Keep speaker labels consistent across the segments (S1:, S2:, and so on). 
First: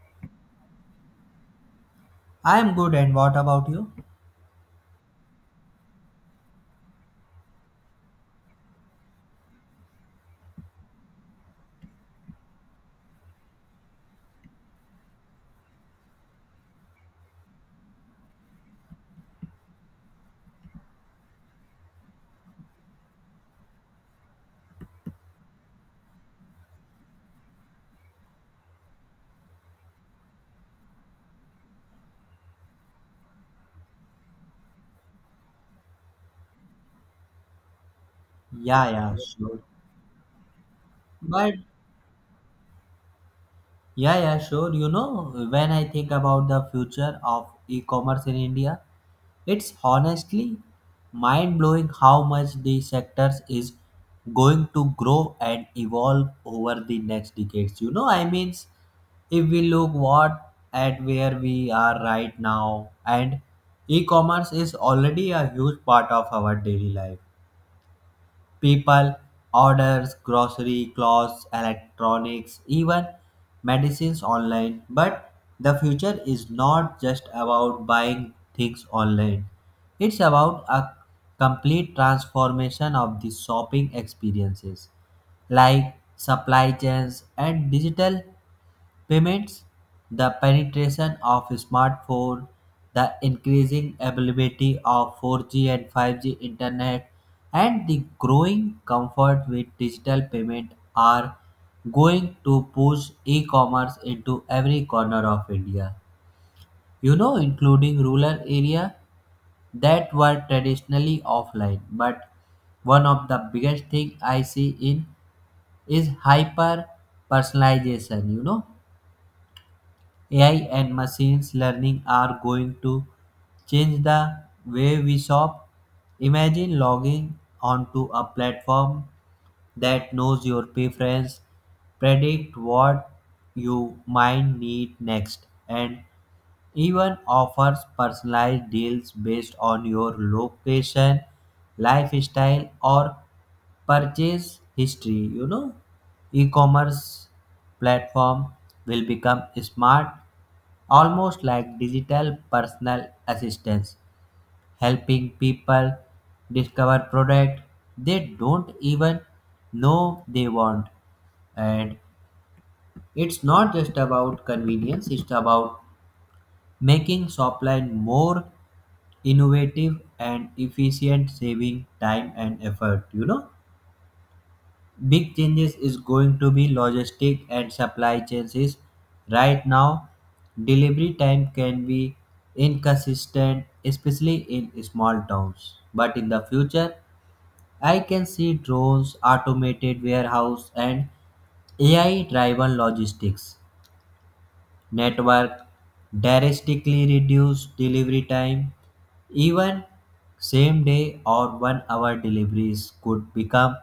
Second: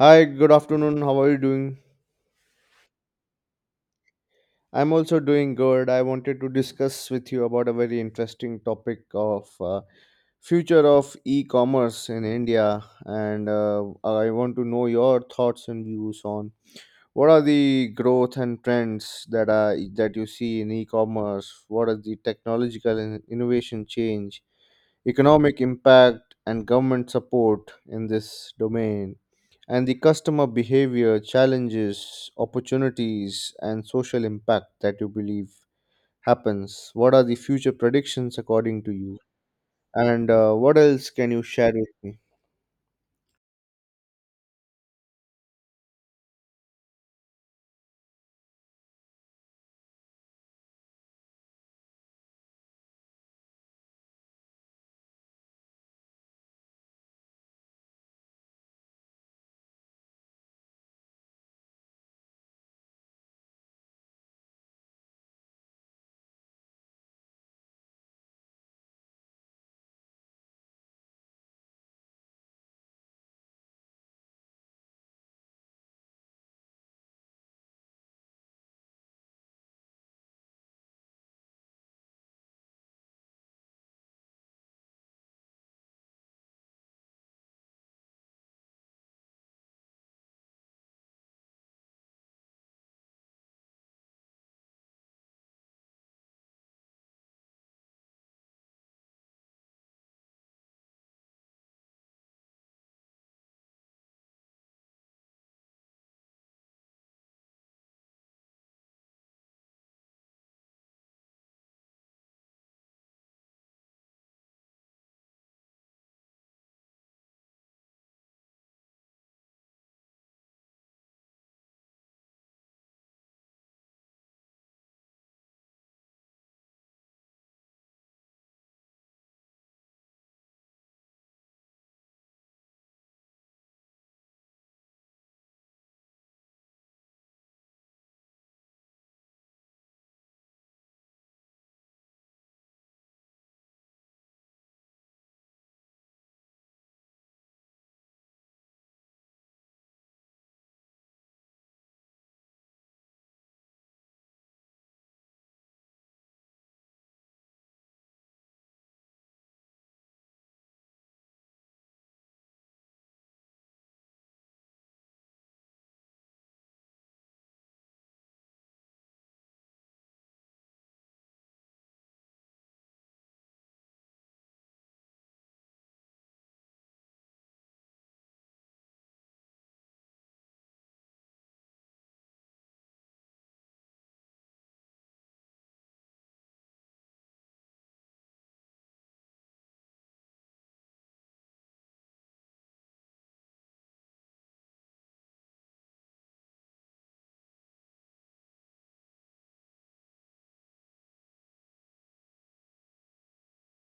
S1: Hi, good afternoon. How are you doing?
S2: I'm good, and what about you?
S1: I'm also doing good. I wanted to discuss with you about a very interesting topic of future of e-commerce in India, and I want to know your thoughts and views on what are the growth and trends that you see in e-commerce. What are the technological and innovation change economic impact, and government support in this domain, and the customer behavior challenges, opportunities, and social impact that you believe happens. What are the future predictions according
S2: Yeah,
S1: to
S2: yeah,
S1: you?
S2: sure.
S1: And what else can you
S2: But
S1: share with me?
S2: yeah, yeah, sure. You know, when I think about the future of e-commerce in India, it's honestly mind-blowing how much the sectors is going to grow and evolve over the next decades. If we look what at where we are right now, and e-commerce is already a huge part of our daily life. People orders grocery, clothes, electronics, even medicines online. But the future is not just about buying things online. It's about a complete transformation of the shopping experiences like supply chains and digital payments, the penetration of smartphones, the increasing availability of 4G and 5G internet, and the growing comfort with digital payment are going to push e-commerce into every corner of India. You know, including rural area that were traditionally offline. But one of the biggest thing I see in is hyper personalization. You know, AI and machines learning are going to change the way we shop. Imagine logging onto a platform that knows your preference, predict what you might need next, and even offers personalized deals based on your location, lifestyle, or purchase history. You know, e-commerce platform will become smart, almost like digital personal assistants, helping people discover products they don't even know they want. And it's not just about convenience, it's about making Shopline more innovative and efficient, saving time and effort, Big changes is going to be logistic and supply chains is right now delivery time can be inconsistent, especially in small towns, but in the future I can see drones, automated warehouse, and ai driven logistics network drastically reduce delivery time. Even same day or 1 hour deliveries could become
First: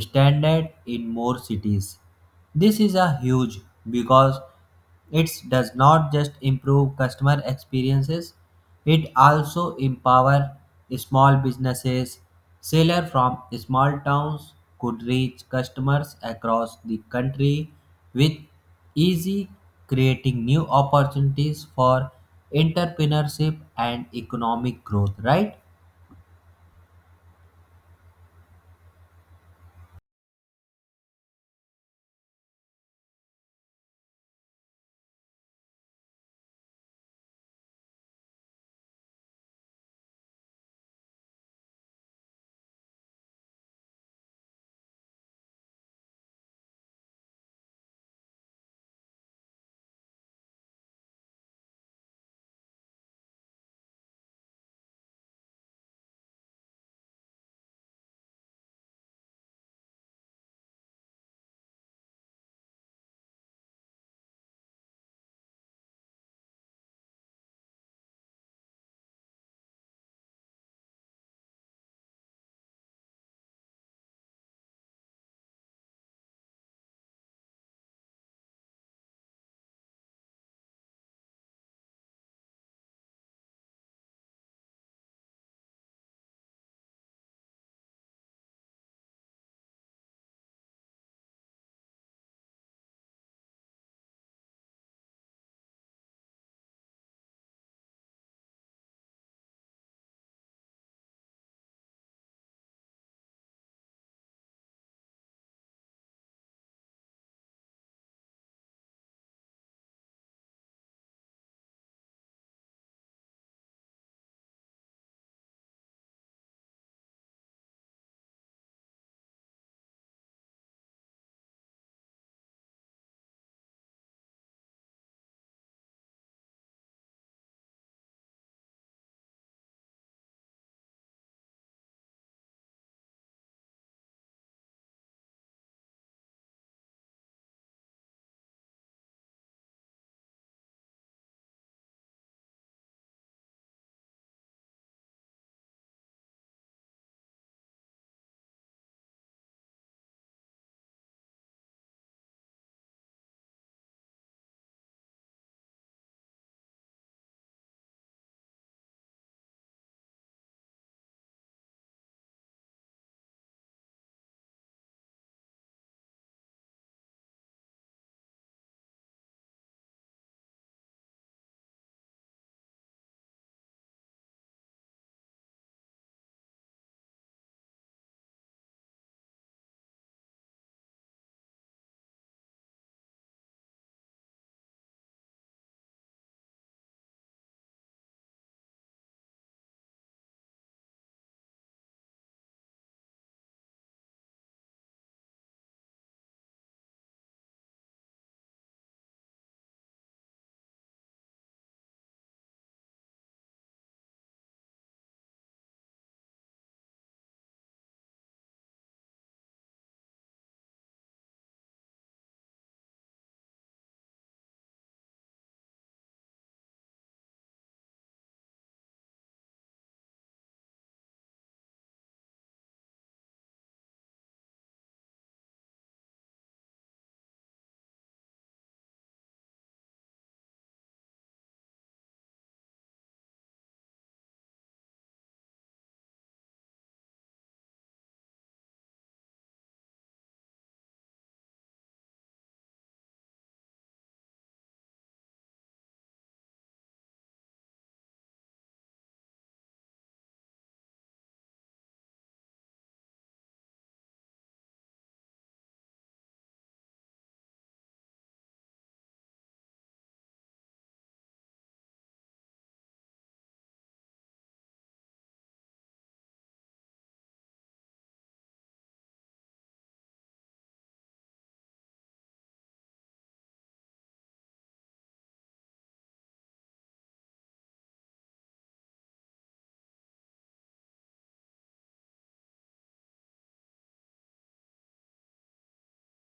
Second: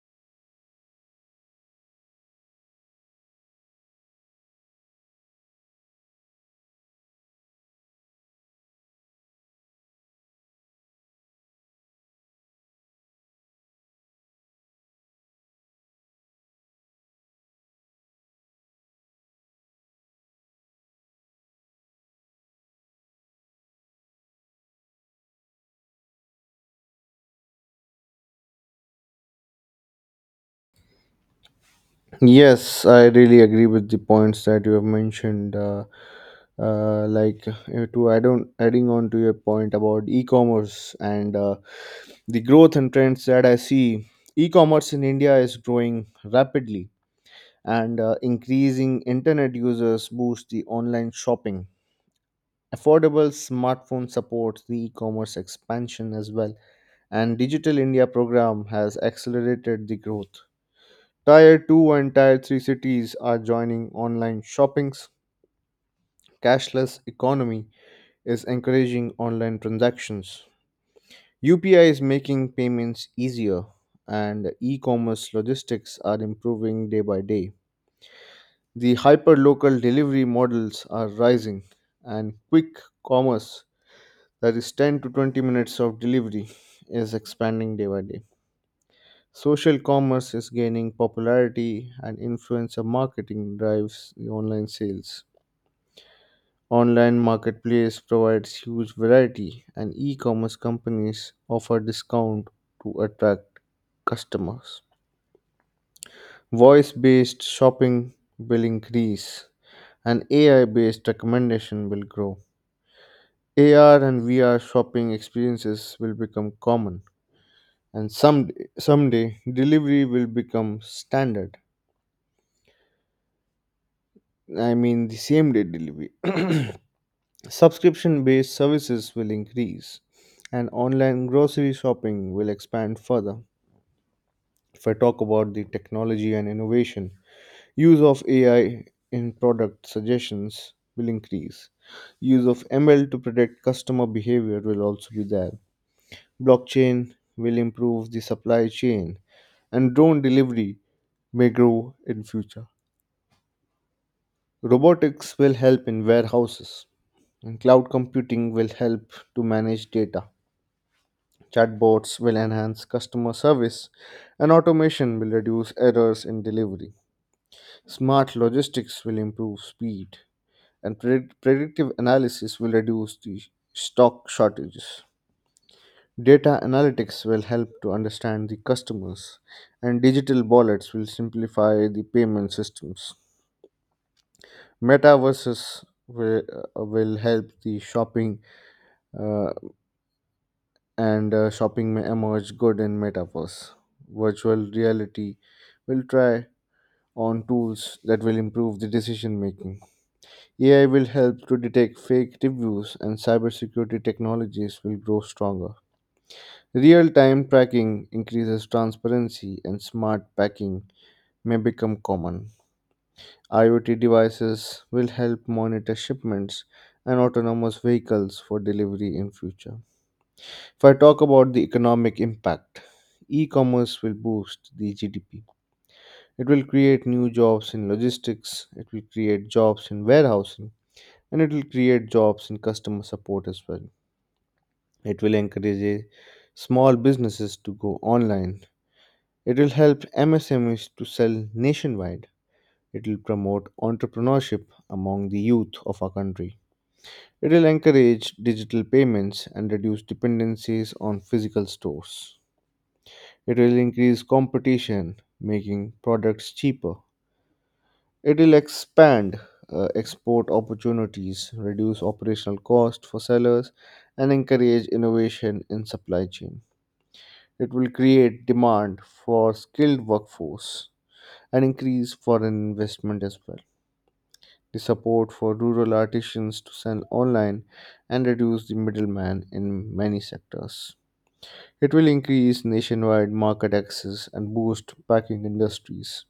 S2: standard in more cities. This is a huge because it does not just improve customer experiences, it also empower small businesses. Seller from small towns could reach customers across the country with easy, creating new opportunities for entrepreneurship and economic growth, right?
S1: Yes, I really agree with the points that you have mentioned. Adding on to your point about e-commerce and the growth and trends that I see, e-commerce in India is growing rapidly, and increasing internet users boost the online shopping. Affordable smartphone supports the e-commerce expansion as well, and Digital India program has accelerated the growth. Tier 2 and Tier 3 cities are joining online shoppings. Cashless economy is encouraging online transactions. UPI is making payments easier, and e-commerce logistics are improving day by day. The hyper-local delivery models are rising, and quick commerce, that is 10 to 20 minutes of delivery, is expanding day by day. Social commerce is gaining popularity, and influencer marketing drives the online sales. Online marketplace provides huge variety, and e-commerce companies offer discount to attract customers. Voice-based shopping will increase, and AI-based recommendation will grow. AR and VR shopping experiences will become common, and someday delivery will become standard. I mean the same day delivery. Subscription based services will increase, and online grocery shopping will expand further. If I talk about the technology and innovation, use of AI in product suggestions will increase. Use of ML to predict customer behavior will also be there. Blockchain will improve the supply chain, and drone delivery may grow in future. Robotics will help in warehouses, and cloud computing will help to manage data. Chatbots will enhance customer service, and automation will reduce errors in delivery. Smart logistics will improve speed, and predictive analysis will reduce the stock shortages. Data analytics will help to understand the customers, and digital wallets will simplify the payment systems. Metaverses will help the shopping, uh, and shopping may emerge good in metaverse. Virtual reality will try on tools that will improve the decision making. AI will help to detect fake reviews, and cybersecurity technologies will grow stronger. Real time tracking increases transparency, and smart packing may become common. IoT devices will help monitor shipments and autonomous vehicles for delivery in future. If I talk about the economic impact, e commerce will boost the GDP. It will create new jobs in logistics, it will create jobs in warehousing, and it will create jobs in customer support as well. It will encourage small businesses to go online. It will help MSMEs to sell nationwide. It will promote entrepreneurship among the youth of our country. It will encourage digital payments and reduce dependencies on physical stores. It will increase competition, making products cheaper. It will expand export opportunities, reduce operational cost for sellers, and encourage innovation in supply chain. It will create demand for skilled workforce and increase foreign investment as well. The support for rural artisans to sell online and reduce the middleman in many sectors. It will increase nationwide market access and boost packing industries.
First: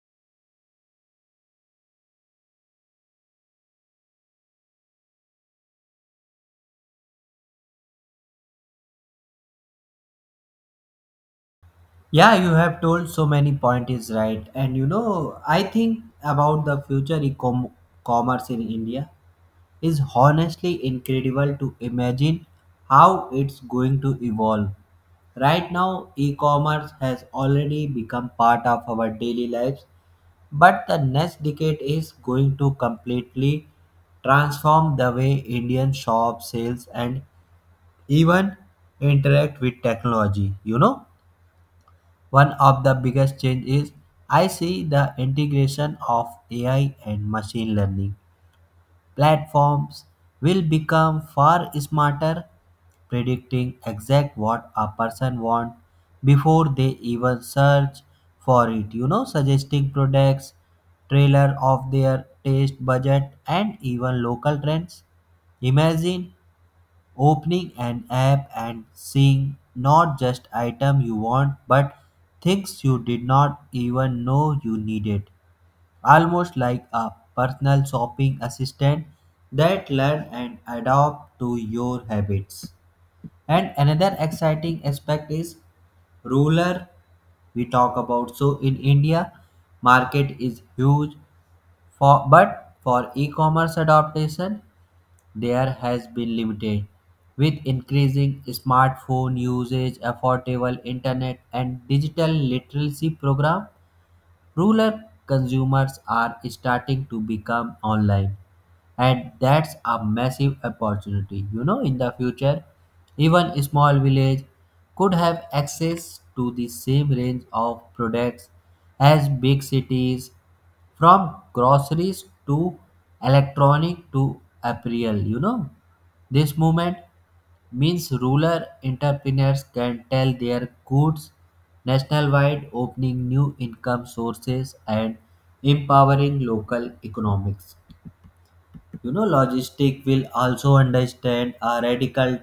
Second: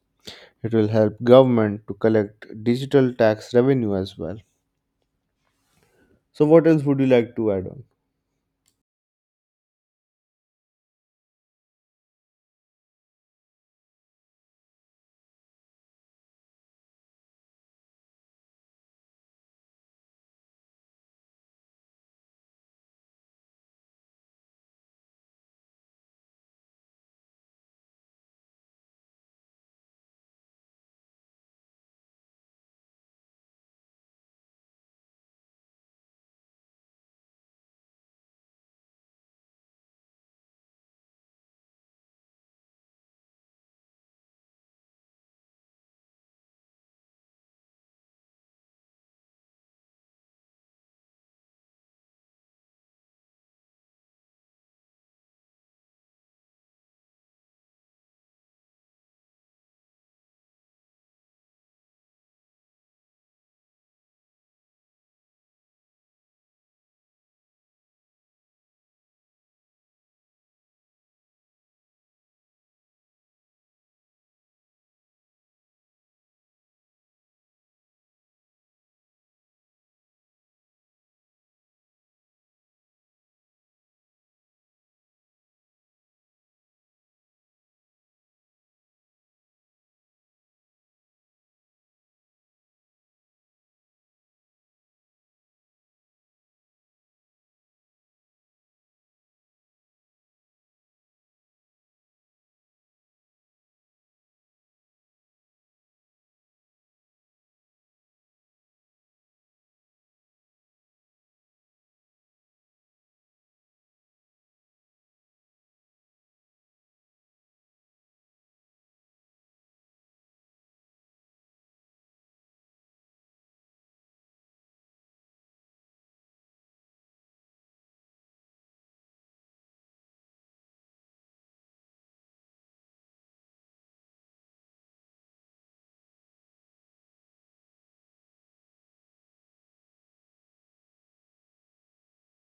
S1: It will help government to collect digital tax revenue as well. So what else would you like to add on?
S2: Yeah, you have told so many point is right. And you know, I think about the future commerce in India is honestly incredible to imagine how it's going to evolve. Right now, e-commerce has already become part of our daily lives, but the next decade is going to completely transform the way Indian shop sales and even interact with technology, you know? One of the biggest change is I see the integration of AI and machine learning. Platforms will become far smarter, predicting exact what a person wants before they even search for it. You know, suggesting products, trailer of their taste budget and even local trends. Imagine opening an app and seeing not just item you want but things you did not even know you needed. Almost like a personal shopping assistant that learn and adapt to your habits. And another exciting aspect is ruler we talk about. So in India, market is huge for but for e-commerce adaptation there has been limited. With increasing smartphone usage, affordable internet, and digital literacy program, rural consumers are starting to become online, and that's a massive opportunity. You know, in the future, even a small village could have access to the same range of products as big cities, from groceries to electronic to apparel. You know, this movement means rural entrepreneurs can sell their goods nationwide, opening new income sources and empowering local economics. You know, logistic will also understand a radical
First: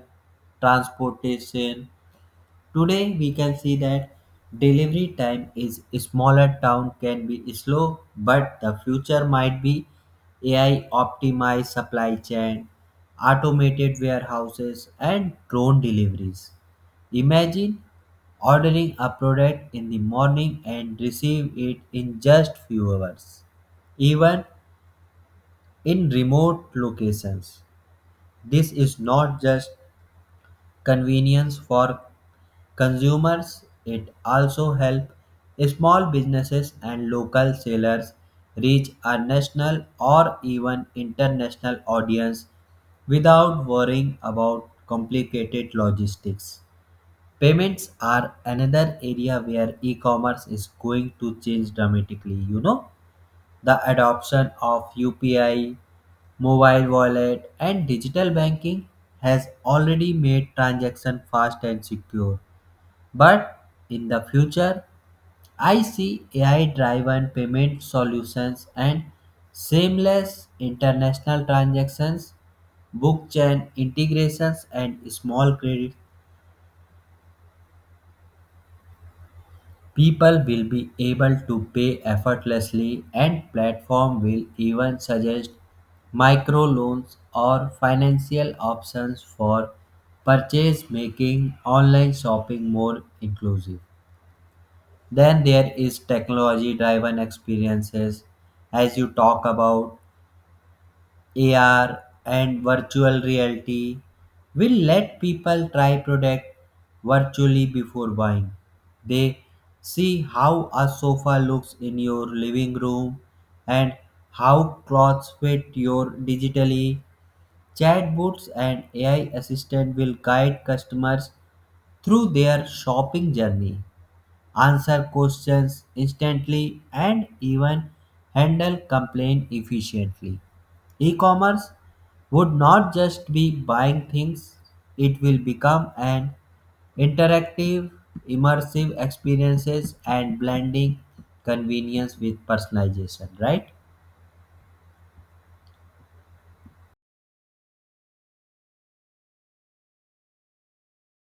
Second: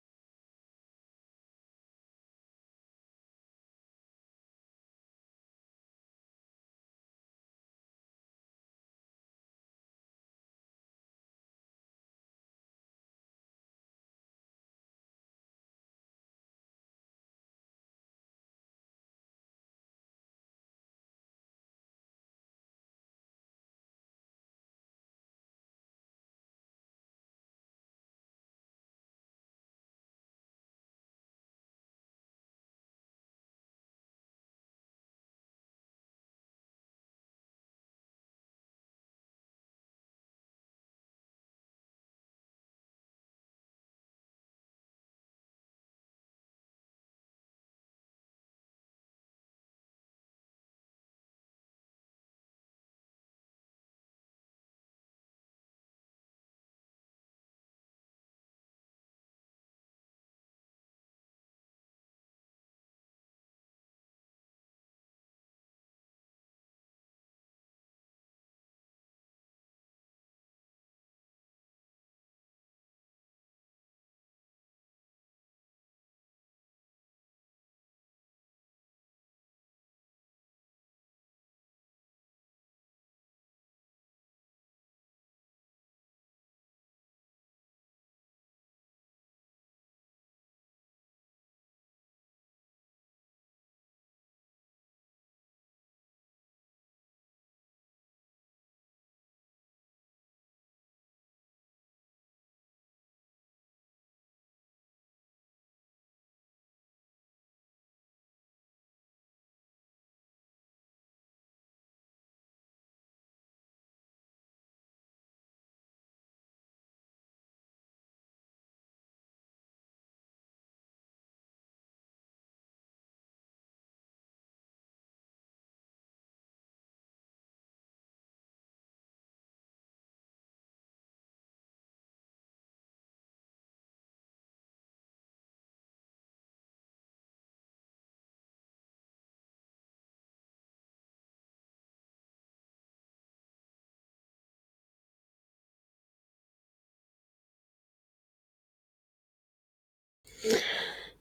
S2: transportation. Today we can see that delivery time is smaller town can be slow, but the future might be AI optimized supply chain, automated warehouses, and drone deliveries. Imagine ordering a product in the morning and receive it in just few hours, even in remote locations. This is not just convenience for consumers, it also helps small businesses and local sellers reach a national or even international audience without worrying about complicated logistics. Payments are another area where e commerce is going to change dramatically. You know, the adoption of UPI, mobile wallet, and digital banking has already made transaction fast and secure, but in the future, I see AI driven payment solutions and seamless international transactions, blockchain integrations, and small credit. People will be able to pay effortlessly, and platform will even suggest microloans or financial options for purchase, making online shopping more inclusive. Then there is technology driven experiences as you talk about. AR and virtual reality will let people try product virtually before buying. They see how a sofa looks in your living room and how clothes fit your digitally. Chatbots and AI assistant will guide customers through their shopping journey, answer questions instantly, and even handle complaint efficiently. E commerce would not just be buying things, it will become an interactive, immersive experiences and blending convenience with personalization, right?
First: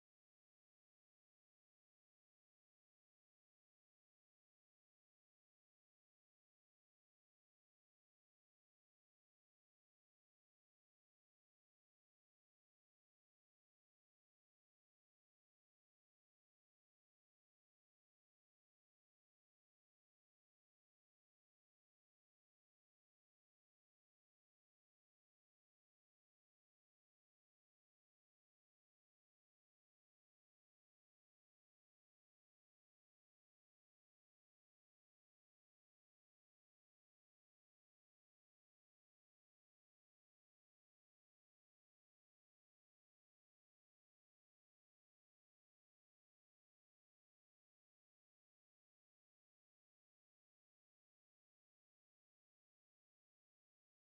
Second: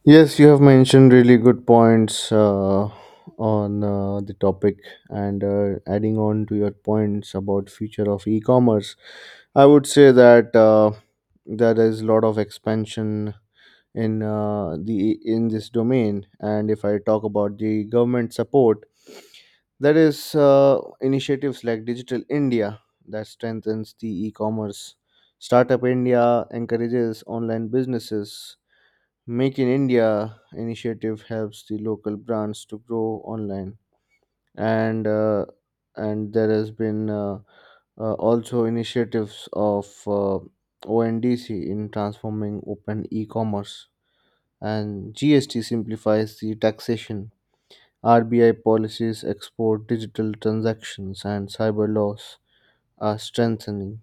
S1: Yes, you have mentioned really good points on the topic, and adding on to your points about future of e-commerce, I would say that there is a lot of expansion in the in this domain. And if I talk about the government support, there is initiatives like Digital India that strengthens the e-commerce. Startup India encourages online businesses. Make in India initiative helps the local brands to grow online, and uh, and there has been also initiatives of ONDC in transforming open e-commerce, and GST simplifies the taxation. RBI policies, export, digital transactions, and cyber laws are strengthening.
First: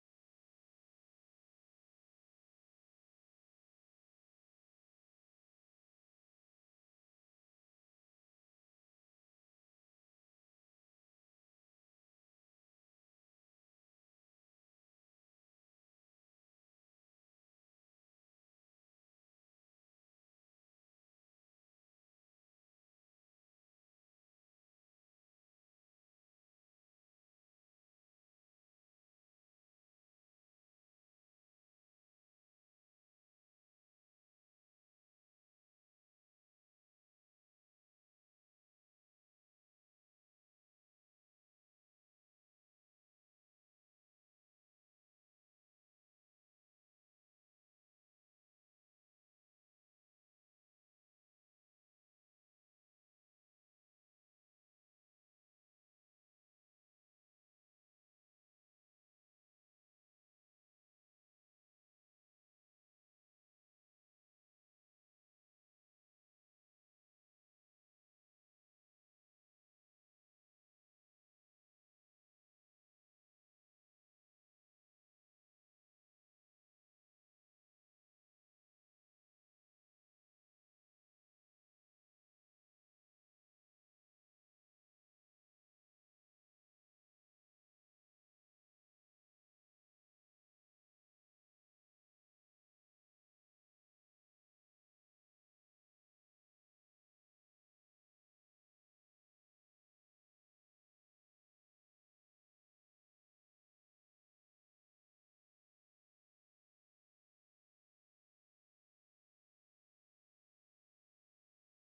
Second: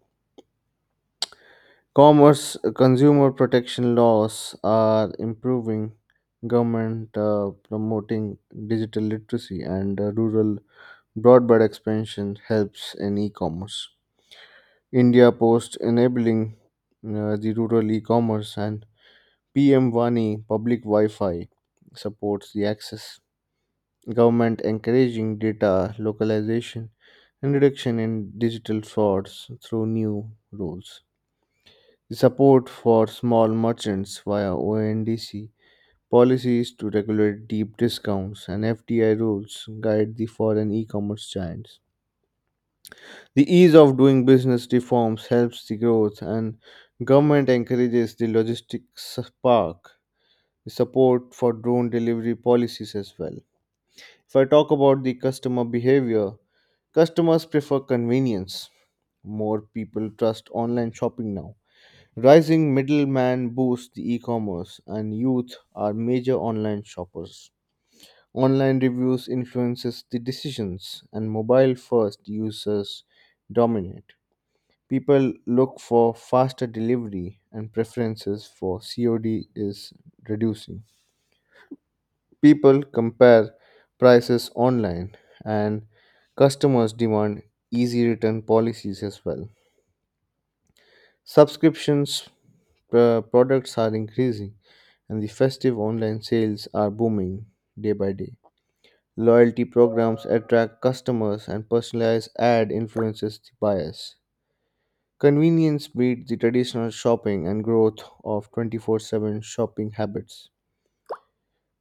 S1: Commerce, consumer protection laws are improving. Government promoting digital literacy, and rural broadband expansion helps in e-commerce. India Post enabling the rural e-commerce, and PM Vani public Wi-Fi supports the access. Government encouraging data localization and reduction in digital frauds through new rules. Support for small merchants via ONDC, policies to regulate deep discounts, and FDI rules guide the foreign e-commerce giants. The ease of doing business reforms helps the growth, and government encourages the logistics park. The support for drone delivery policies as well. If I talk about the customer behavior, customers prefer convenience. More people trust online shopping now. Rising middleman boosts the e-commerce, and youth are major online shoppers. Online reviews influences the decisions, and mobile first users dominate. People look for faster delivery, and preferences for COD is reducing. People compare prices online, and customers demand easy return policies as well. Subscriptions products are increasing, and the festive online sales are booming day by day. Loyalty programs attract customers, and personalized ad influences the buyers. Convenience beats the traditional shopping and growth of 24/7 shopping habits.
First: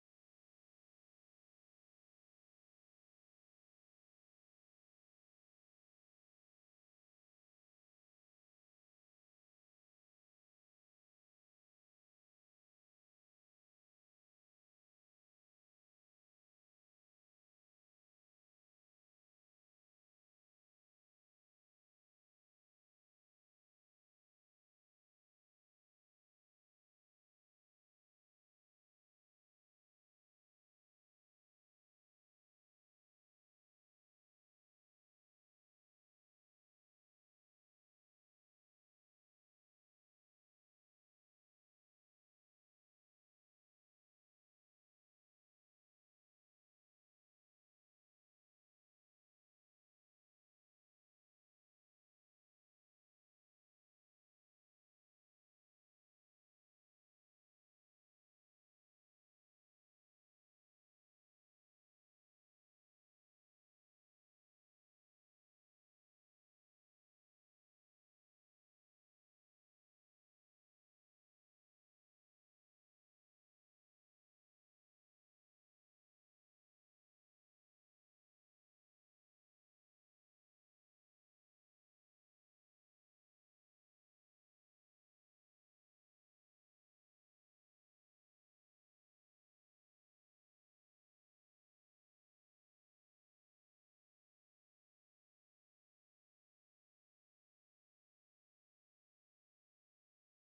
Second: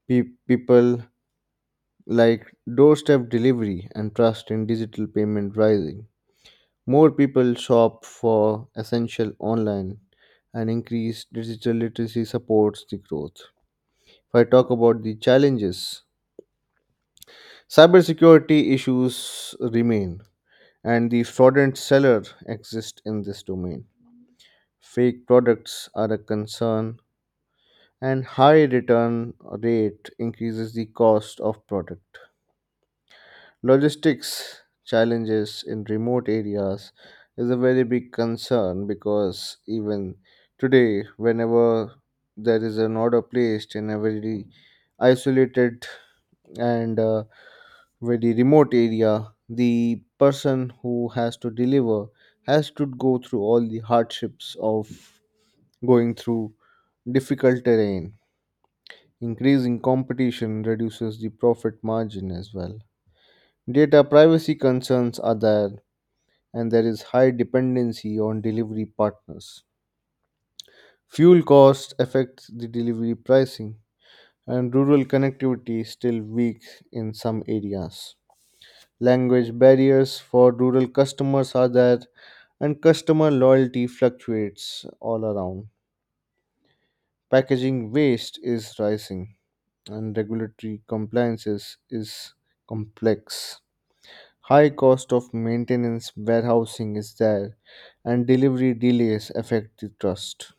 S1: People like doorstep delivery, and trust in digital payment rising. More people shop for essential online, and increased digital literacy supports the growth. If I talk about the challenges, cybersecurity issues remain, and the fraudulent seller exist in this domain. Fake products are a concern, and high return rate increases the cost of product. Logistics challenges in remote areas is a very big concern, because even today, whenever there is an order placed in a very isolated and very remote area, the person who has to deliver has to go through all the hardships of going through difficult terrain. Increasing competition reduces the profit margin as well. Data privacy concerns are there, and there is high dependency on delivery partners. Fuel costs affect the delivery pricing, and rural connectivity is still weak in some areas. Language barriers for rural customers are there, and customer loyalty fluctuates all around. Packaging waste is rising, and regulatory compliances is complex. High cost of maintenance, warehousing is there, and delivery delays affect the trust.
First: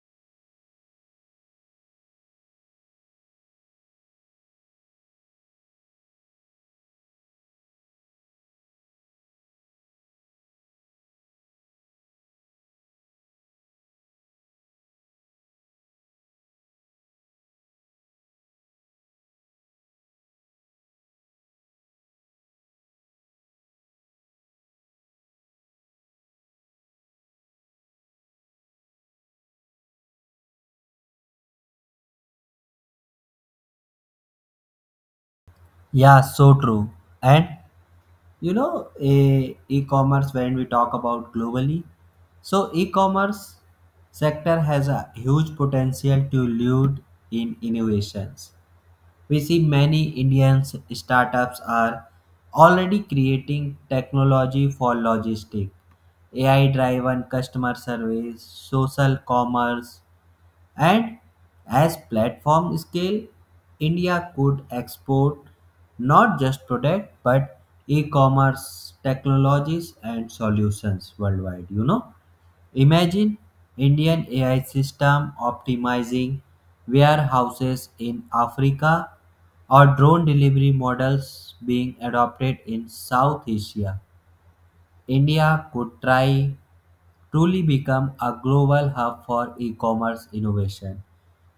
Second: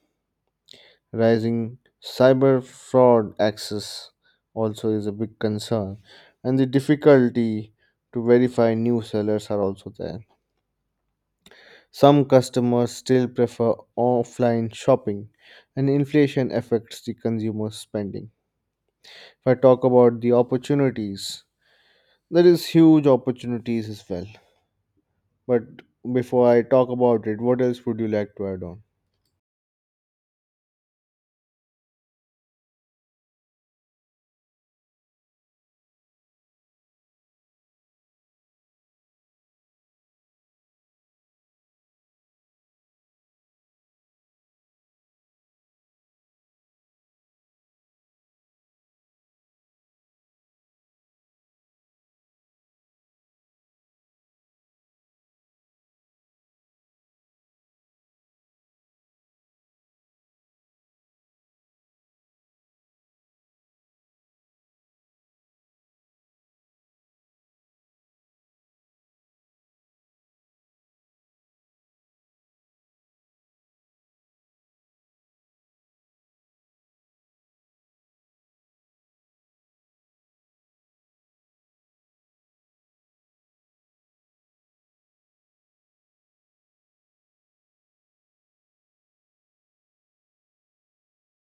S1: Rising cyber fraud access also is a big concern, and the difficulty to verify new sellers are also there. Some customers still prefer offline shopping, and inflation affects the consumer spending. If I talk about the opportunities, there is huge opportunities as well. But before I talk about it, what else would you like to add on?
S2: Yeah, so true. And you know e-commerce when we talk about globally, so e-commerce sector has a huge potential to lead in innovations. We see many indian startups are already creating technology for logistic, ai driven customer service, social commerce, and as platform scale, India could export not just product but e-commerce technologies and solutions worldwide. You know, imagine Indian AI system optimizing warehouses in Africa or drone delivery models being adopted in South Asia. India could try truly become a global hub for e-commerce innovation,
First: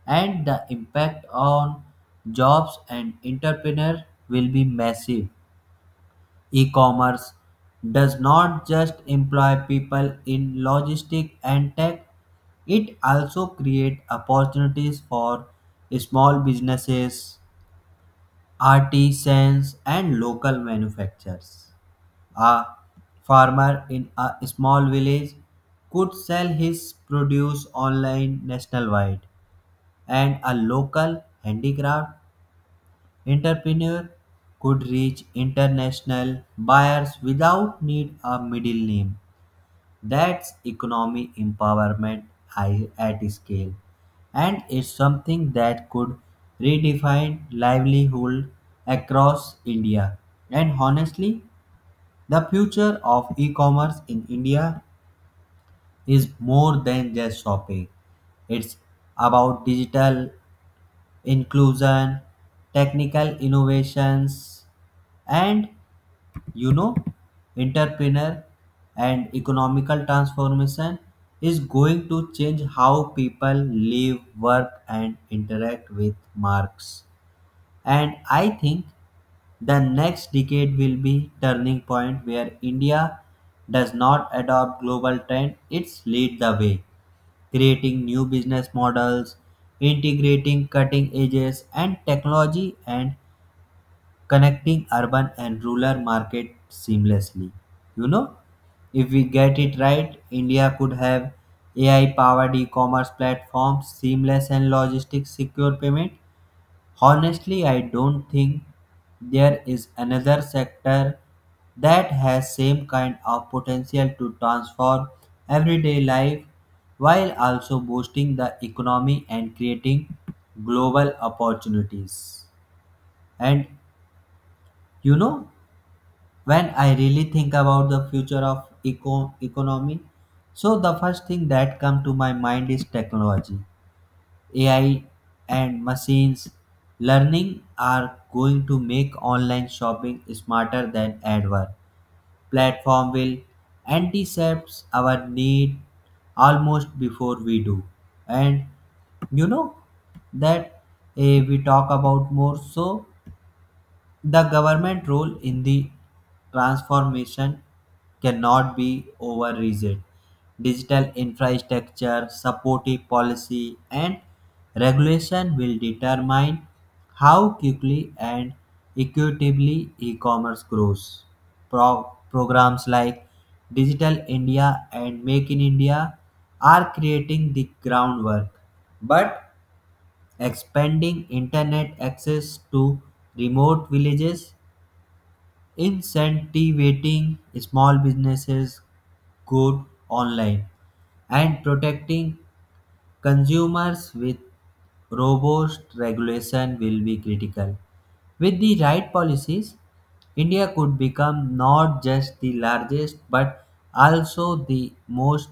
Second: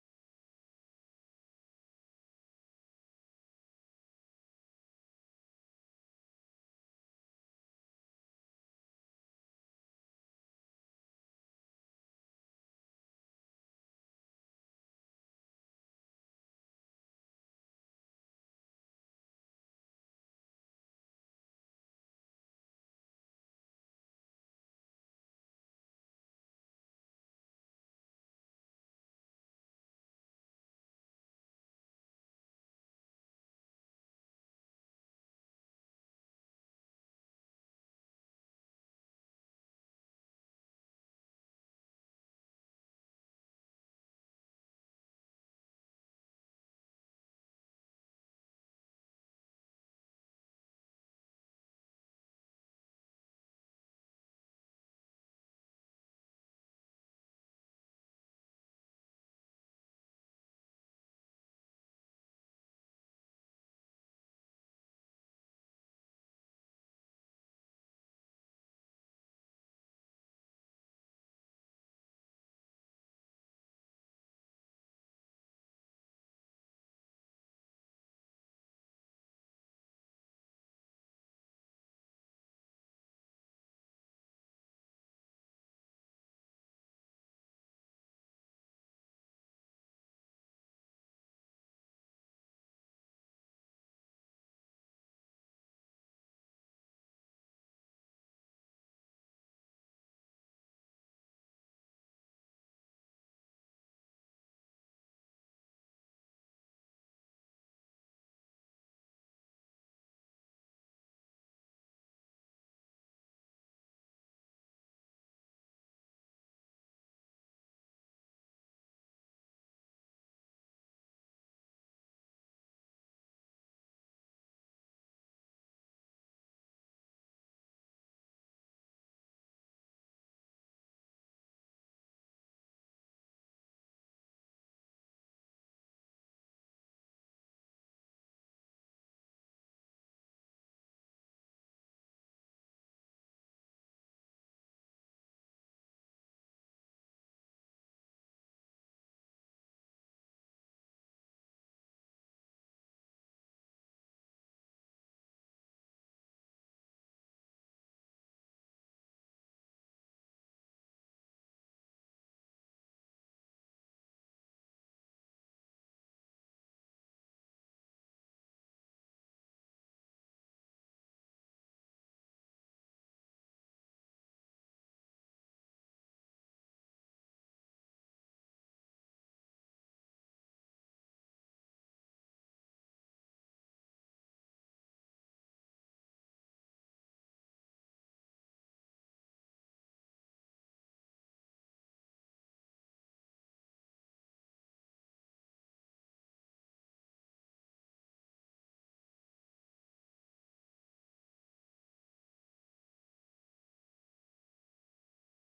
S2: and the impact on jobs and entrepreneurs will be massive. E-commerce does not just employ people in logistics and tech, it also creates opportunities for small businesses, artisans and local manufacturers. A farmer in a small village could sell his produce online nationwide, and a local handicraft entrepreneur could reach international buyers without need a middle name. That's economic empowerment at scale, and it's something that could redefine livelihood across India. And honestly, the future of e-commerce in India is more than just shopping. It's about digital inclusion, technical innovations, and, you know, entrepreneur and economical transformation is going to change how people live, work, and interact with marks. And I think the next decade will be turning point where India does not adopt global trend, it's lead the way, creating new business models, integrating cutting edges and technology and connecting urban and rural market seamlessly. You know, if we get it right, India could have AI powered e-commerce platforms, seamless and logistics secure payment. Honestly, I don't think there is another sector that has same kind of potential to transform everyday life while also boosting the economy and creating global opportunities. And you know, when I really think about the future of economy, so the first thing that come to my mind is technology. AI and machines learning are going to make online shopping smarter than ever. Platform will anticipate our need almost before we do. And you know that we talk about more so the government role in the transformation cannot be overrated. Digital infrastructure, supportive policy, and regulation will determine how quickly and equitably e-commerce grows. Programs like Digital India and Make in India are creating the groundwork, but expanding internet access to remote villages, incentivating small businesses good online, and protecting consumers with robust regulation will be critical. With the right policies, India could become not just the largest but also the most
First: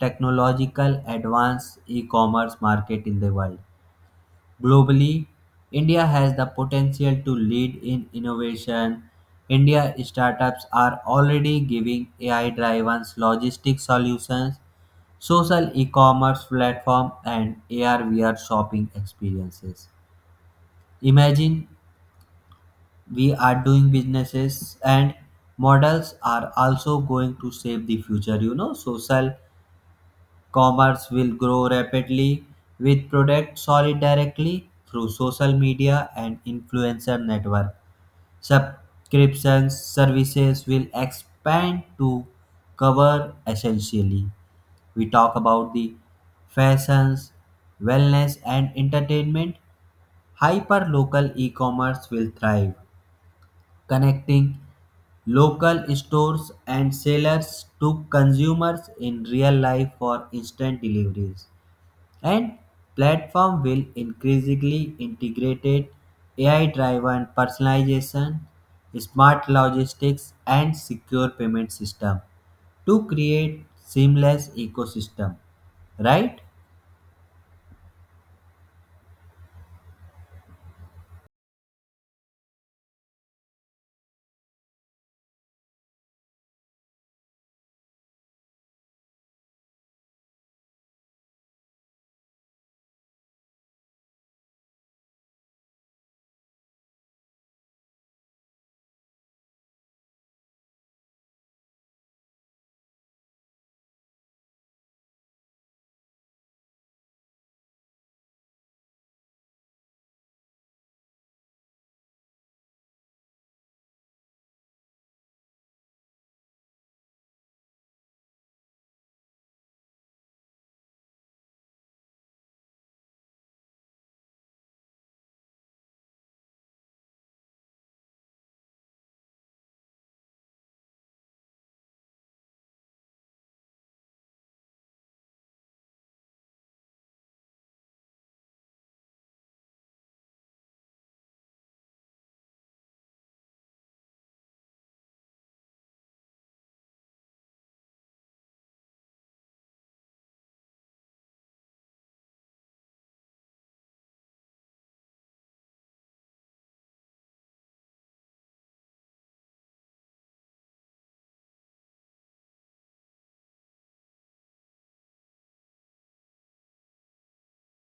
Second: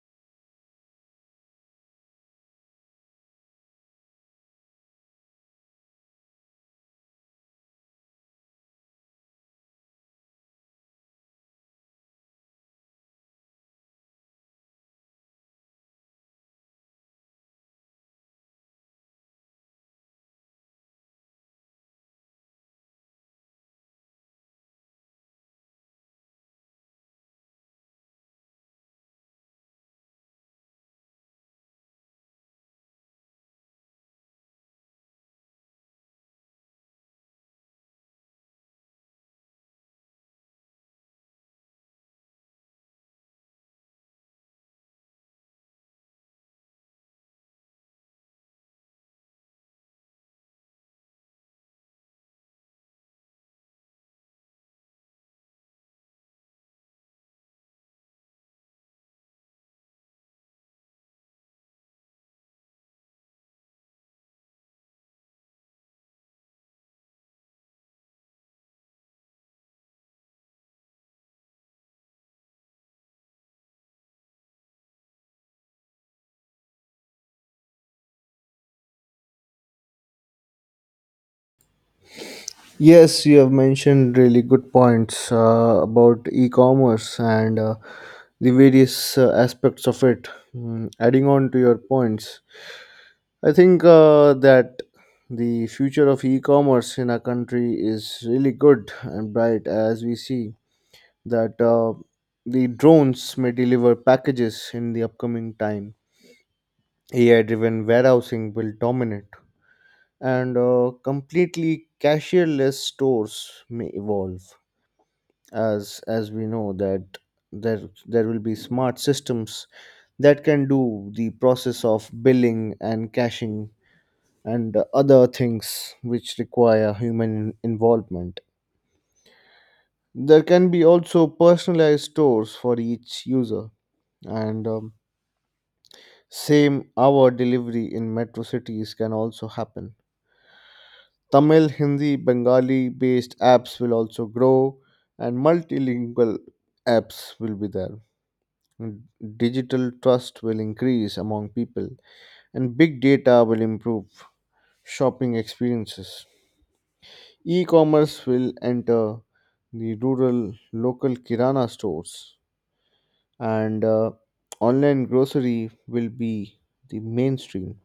S2: technological advanced e-commerce market in the world. Globally, India has the potential to lead in innovation. India startups are already giving AI driven logistics solutions, social e commerce platform, and AR VR shopping experiences. Imagine we are doing businesses and models are also going to shape the future. You know, social commerce will grow rapidly with products sold directly through social media and influencer network. Subscriptions services will expand to cover essentially. We talk about the fashions, wellness and entertainment. Hyper local e-commerce will thrive, connecting local stores and sellers to consumers in real life for instant deliveries, and platform will increasingly integrate AI-driven personalization, smart logistics, and secure payment system to create seamless ecosystem. Right?
S1: Yes, you have mentioned really good points about e commerce and the various aspects of it. Mm, adding on to your points, I think that the future of e commerce in our country is really good and bright, as we see that the drones may deliver packages in the upcoming time. AI driven warehousing will dominate, and completely cashierless stores may evolve, as we know that there will be smart systems that can do the process of billing and caching and other things which require human involvement. There can be also personalized stores for each user, and same hour delivery in metro cities can also happen. Tamil, Hindi, Bengali based apps will also grow, and multilingual apps will be there. And digital trust will increase among people, and big data will improve shopping experiences. E commerce will enter the rural local Kirana stores, and online grocery will be the mainstream.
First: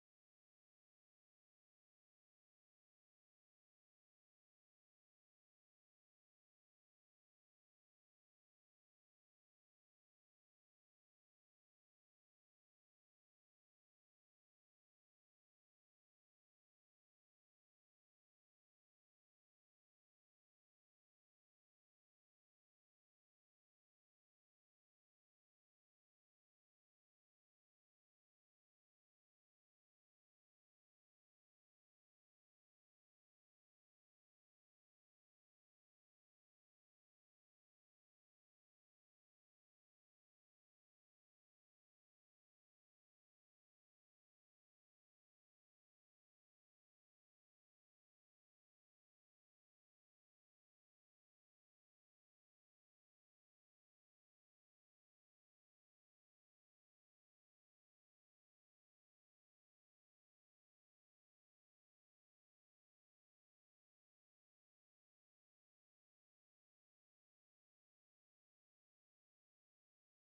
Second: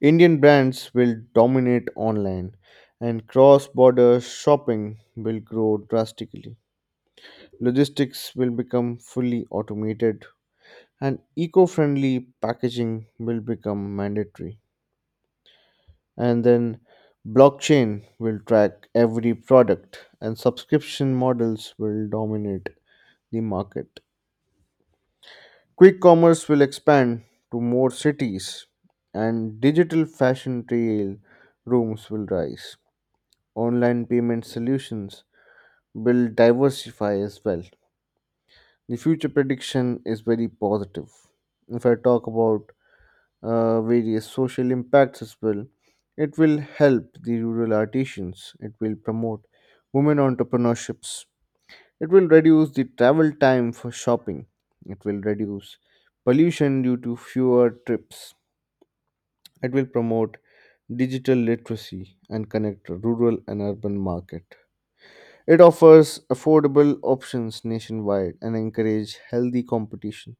S1: Indian brands will dominate online, and cross border shopping will grow drastically. Logistics will become fully automated, and eco friendly packaging will become mandatory. And then blockchain will track every product, and subscription models will dominate the market. Quick commerce will expand to more cities, and digital fashion trail rooms will rise. Online payment solutions will diversify as well. The future prediction is very positive. If I talk about various social impacts as well, it will help the rural artisans, it will promote women entrepreneurships, it will reduce the travel time for shopping, it will reduce pollution due to fewer trips, it will promote digital literacy and connect rural and urban market. It offers affordable options nationwide and encourages healthy competition.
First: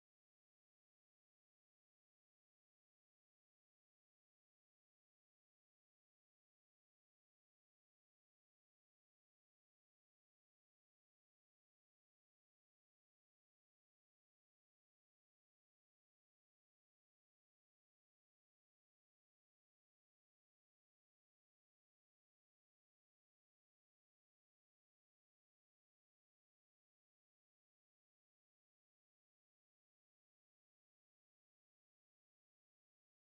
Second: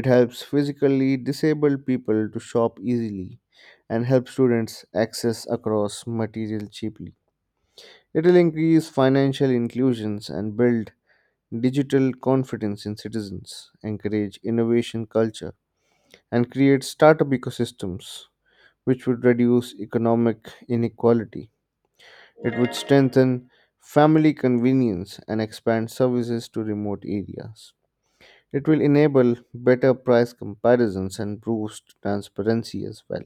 S1: It helps physically disabled people to shop easily and help students access across material cheaply. It will increase financial inclusions and build digital confidence in citizens, encourage innovation culture, and create startup ecosystems which would reduce economic inequality. It would strengthen family convenience and expand services to remote areas. It will enable better price comparisons and boost transparency as well.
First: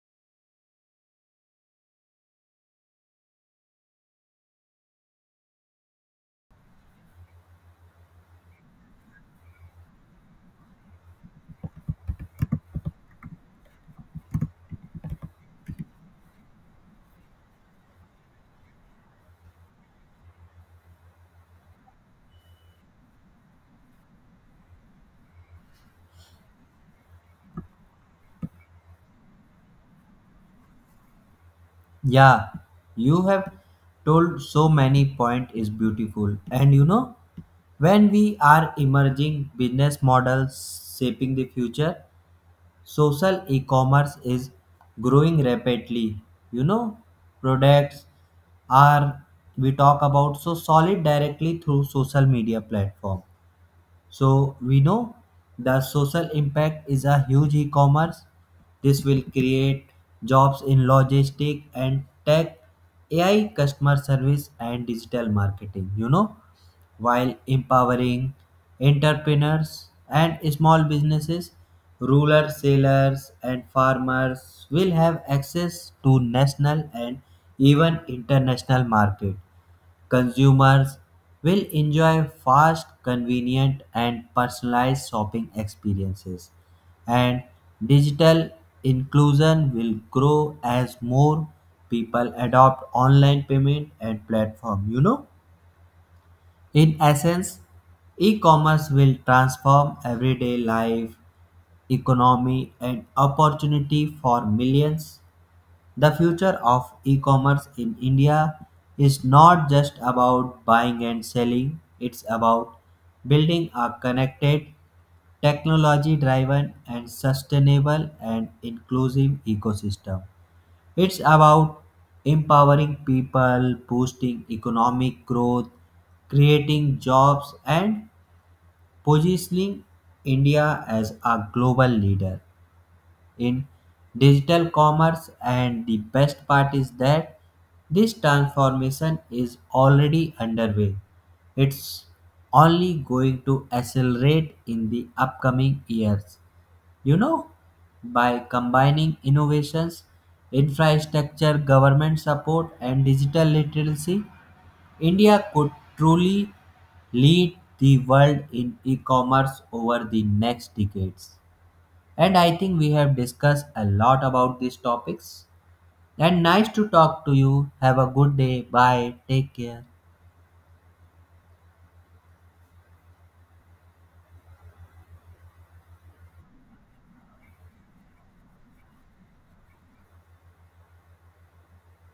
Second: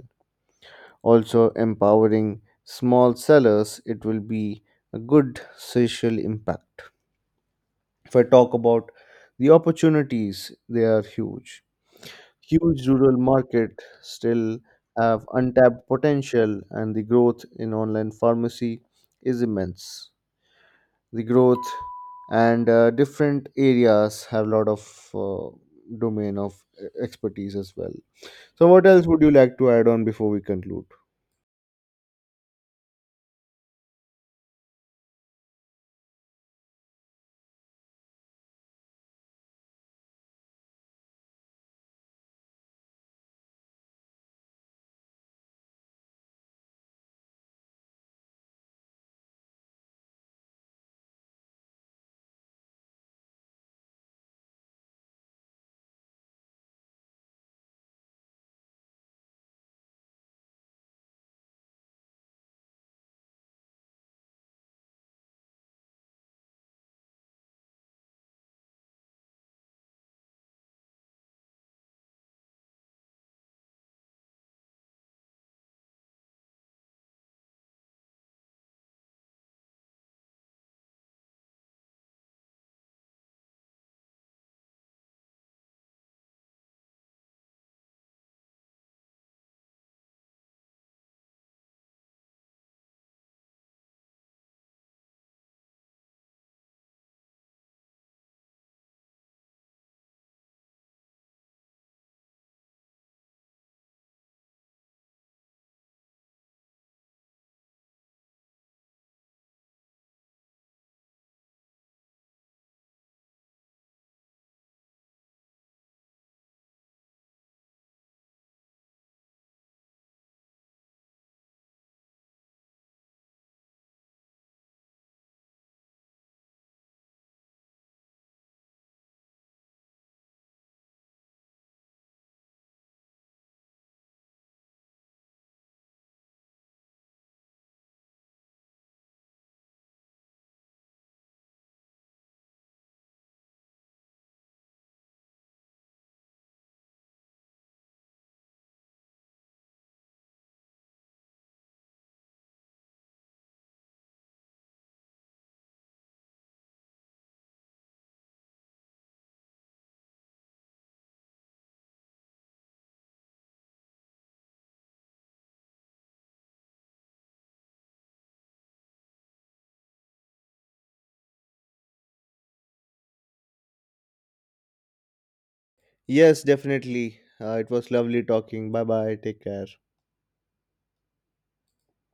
S1: Also, empowering small sellers, it will be a good social impact. If I talk about the opportunities, they are huge. Huge rural market still have untapped potential, and the growth in online pharmacy is immense. The growth and different areas have a lot of uh, domain of expertise as well. So what else would you like to add on before we conclude?
S2: Yeah, you have told so many point is beautiful, and you know when we are emerging business models shaping the future, social e-commerce is growing rapidly. You know, products are we talk about so solid directly through social media platform, so we know the social impact is a huge e-commerce. This will create jobs in logistic and tech, AI customer service and digital marketing, you know, while empowering entrepreneurs and small businesses, rural sailors and farmers will have access to national and even international market. Consumers will enjoy fast, convenient, and personalized shopping experiences, and digital inclusion will grow as more people adopt online payment and platform. You know, in essence e-commerce will transform everyday life, economy and opportunity for millions. The future of e-commerce in India is not just about buying and selling, it's about building a connected, technology driven and sustainable and inclusive ecosystem. It's about empowering people, boosting economic growth, creating jobs and positioning India as a global leader in digital commerce, and the best part is that this transformation is already underway. It's only going to accelerate in the upcoming years. You know, by combining innovations, infrastructure, government support, and digital literacy, India could truly lead the world in e commerce over the next decades. And I think we have discussed a lot about these topics. And nice to talk to you. Have a good day. Bye. Take care.
S1: Yes, definitely, it was lovely talking. Bye bye, take care.